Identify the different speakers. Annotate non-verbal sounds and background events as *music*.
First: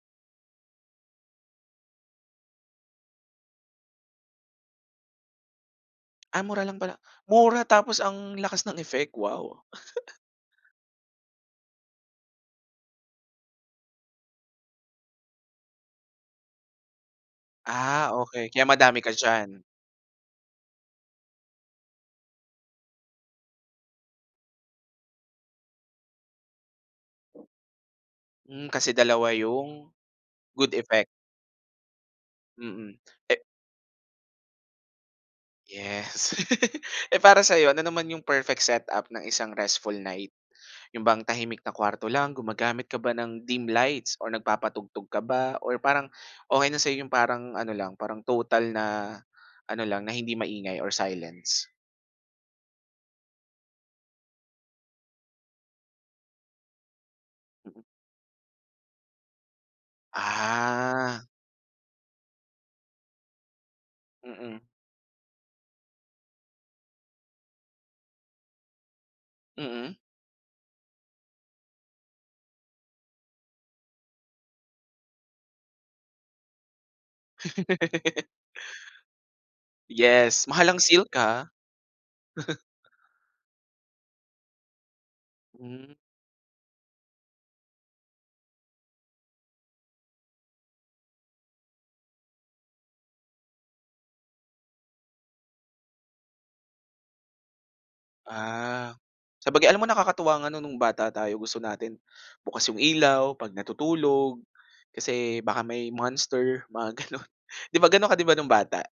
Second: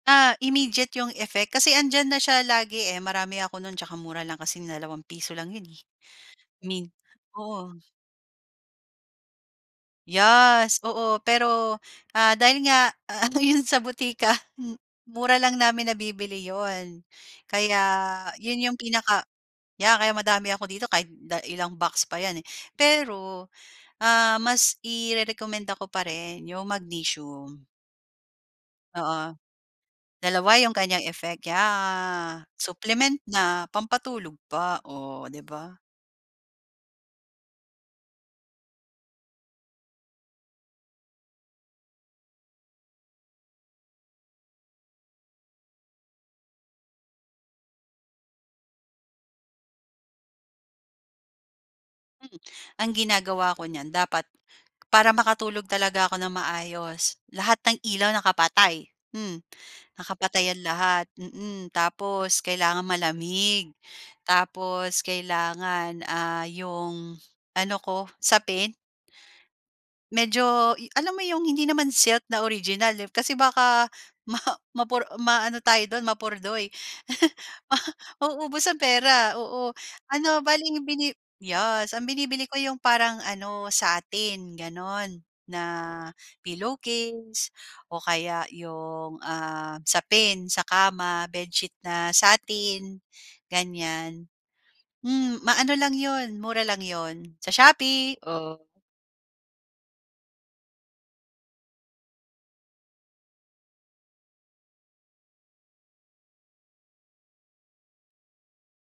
Speaker 1: Ah, immediate 'yung effect kasi 'andiyan na siya lagi eh, marami ako no'n tsaka mura lang kasi ₱2 lang 'yon eh,
Speaker 2: Ah, mura lang
Speaker 1: mint,
Speaker 2: pala, mura
Speaker 1: oo.
Speaker 2: tapos ang lakas ng effect, wow. *chuckles*
Speaker 1: Yes, oo. Pero, ah, dahil nga ano 'yon sa botika m mura lang namin nabibili 'yun, kaya
Speaker 2: Ah, okey.
Speaker 1: 'yun
Speaker 2: Kaya
Speaker 1: 'yung
Speaker 2: madami ka
Speaker 1: pinaka
Speaker 2: diyan.
Speaker 1: yeah, kaya madami ako dito kahit da ilang box pa 'yan, eh. Pero, ah, mas irerekomenda ko pa rin 'yong magnesium.
Speaker 2: Hmm, kasi dalawa
Speaker 1: Oo,
Speaker 2: 'yung
Speaker 1: dalawa
Speaker 2: good
Speaker 1: 'yung kanyang
Speaker 2: effect.
Speaker 1: effect, yeah,
Speaker 2: Mm
Speaker 1: supplement
Speaker 2: eh
Speaker 1: na, pampatulog pa. Oh, di ba?
Speaker 2: Yes. *laughs* Eh, para sa'yo ano naman 'yung perfect setup ng isang restful night 'yun bang tahimik na kuwarto lang, gumagamit ka ba ng dim lights or nagpapatugtog ka ba or parang okey na sa'yo 'yung parang ano lang, parang total na ano lang, na hindi maingay or silence?
Speaker 1: Hmm, ang ginagawa ko niyan dapat para makatulog talaga ako ng maayos lahat ng
Speaker 2: Mm.
Speaker 1: ilaw nakapatay. Hmm, nakapatay 'yan lahat,
Speaker 2: Ah.
Speaker 1: mm, tapos kailangang malamig
Speaker 2: Mm.
Speaker 1: tapos kailangan, ah, 'yong ano ko, sapin
Speaker 2: Mm.
Speaker 1: Medyo yu alam mo 'yong hindi naman silk na original, eh, kasi baka ma mapor maano tayo do'n, mapurdoy. *chuckles* Ma
Speaker 2: *giggles*
Speaker 1: mauubos ang pera, oo, ano
Speaker 2: Yes
Speaker 1: bale
Speaker 2: mahal ang
Speaker 1: ang
Speaker 2: silk,
Speaker 1: bini
Speaker 2: ah.
Speaker 1: yes, ang binibili ko
Speaker 2: *snorts*
Speaker 1: 'yung parang ano satin gano'n, na
Speaker 2: Hmm.
Speaker 1: pillowcase o kaya 'yong, ah, sapin sa kama, bedsheet na satin ganiyan. Hmm, maano lang 'yon mura lang 'yon sa Shopee, oh.
Speaker 2: Ah, sabagay alam mo nakakatuwa nga no'ng bata tayo gusto natin bukas 'yung ilaw 'pag natutulog kasi baka may monster mga gano'n. Di ba, gano'n ka di ba, no'ng bata?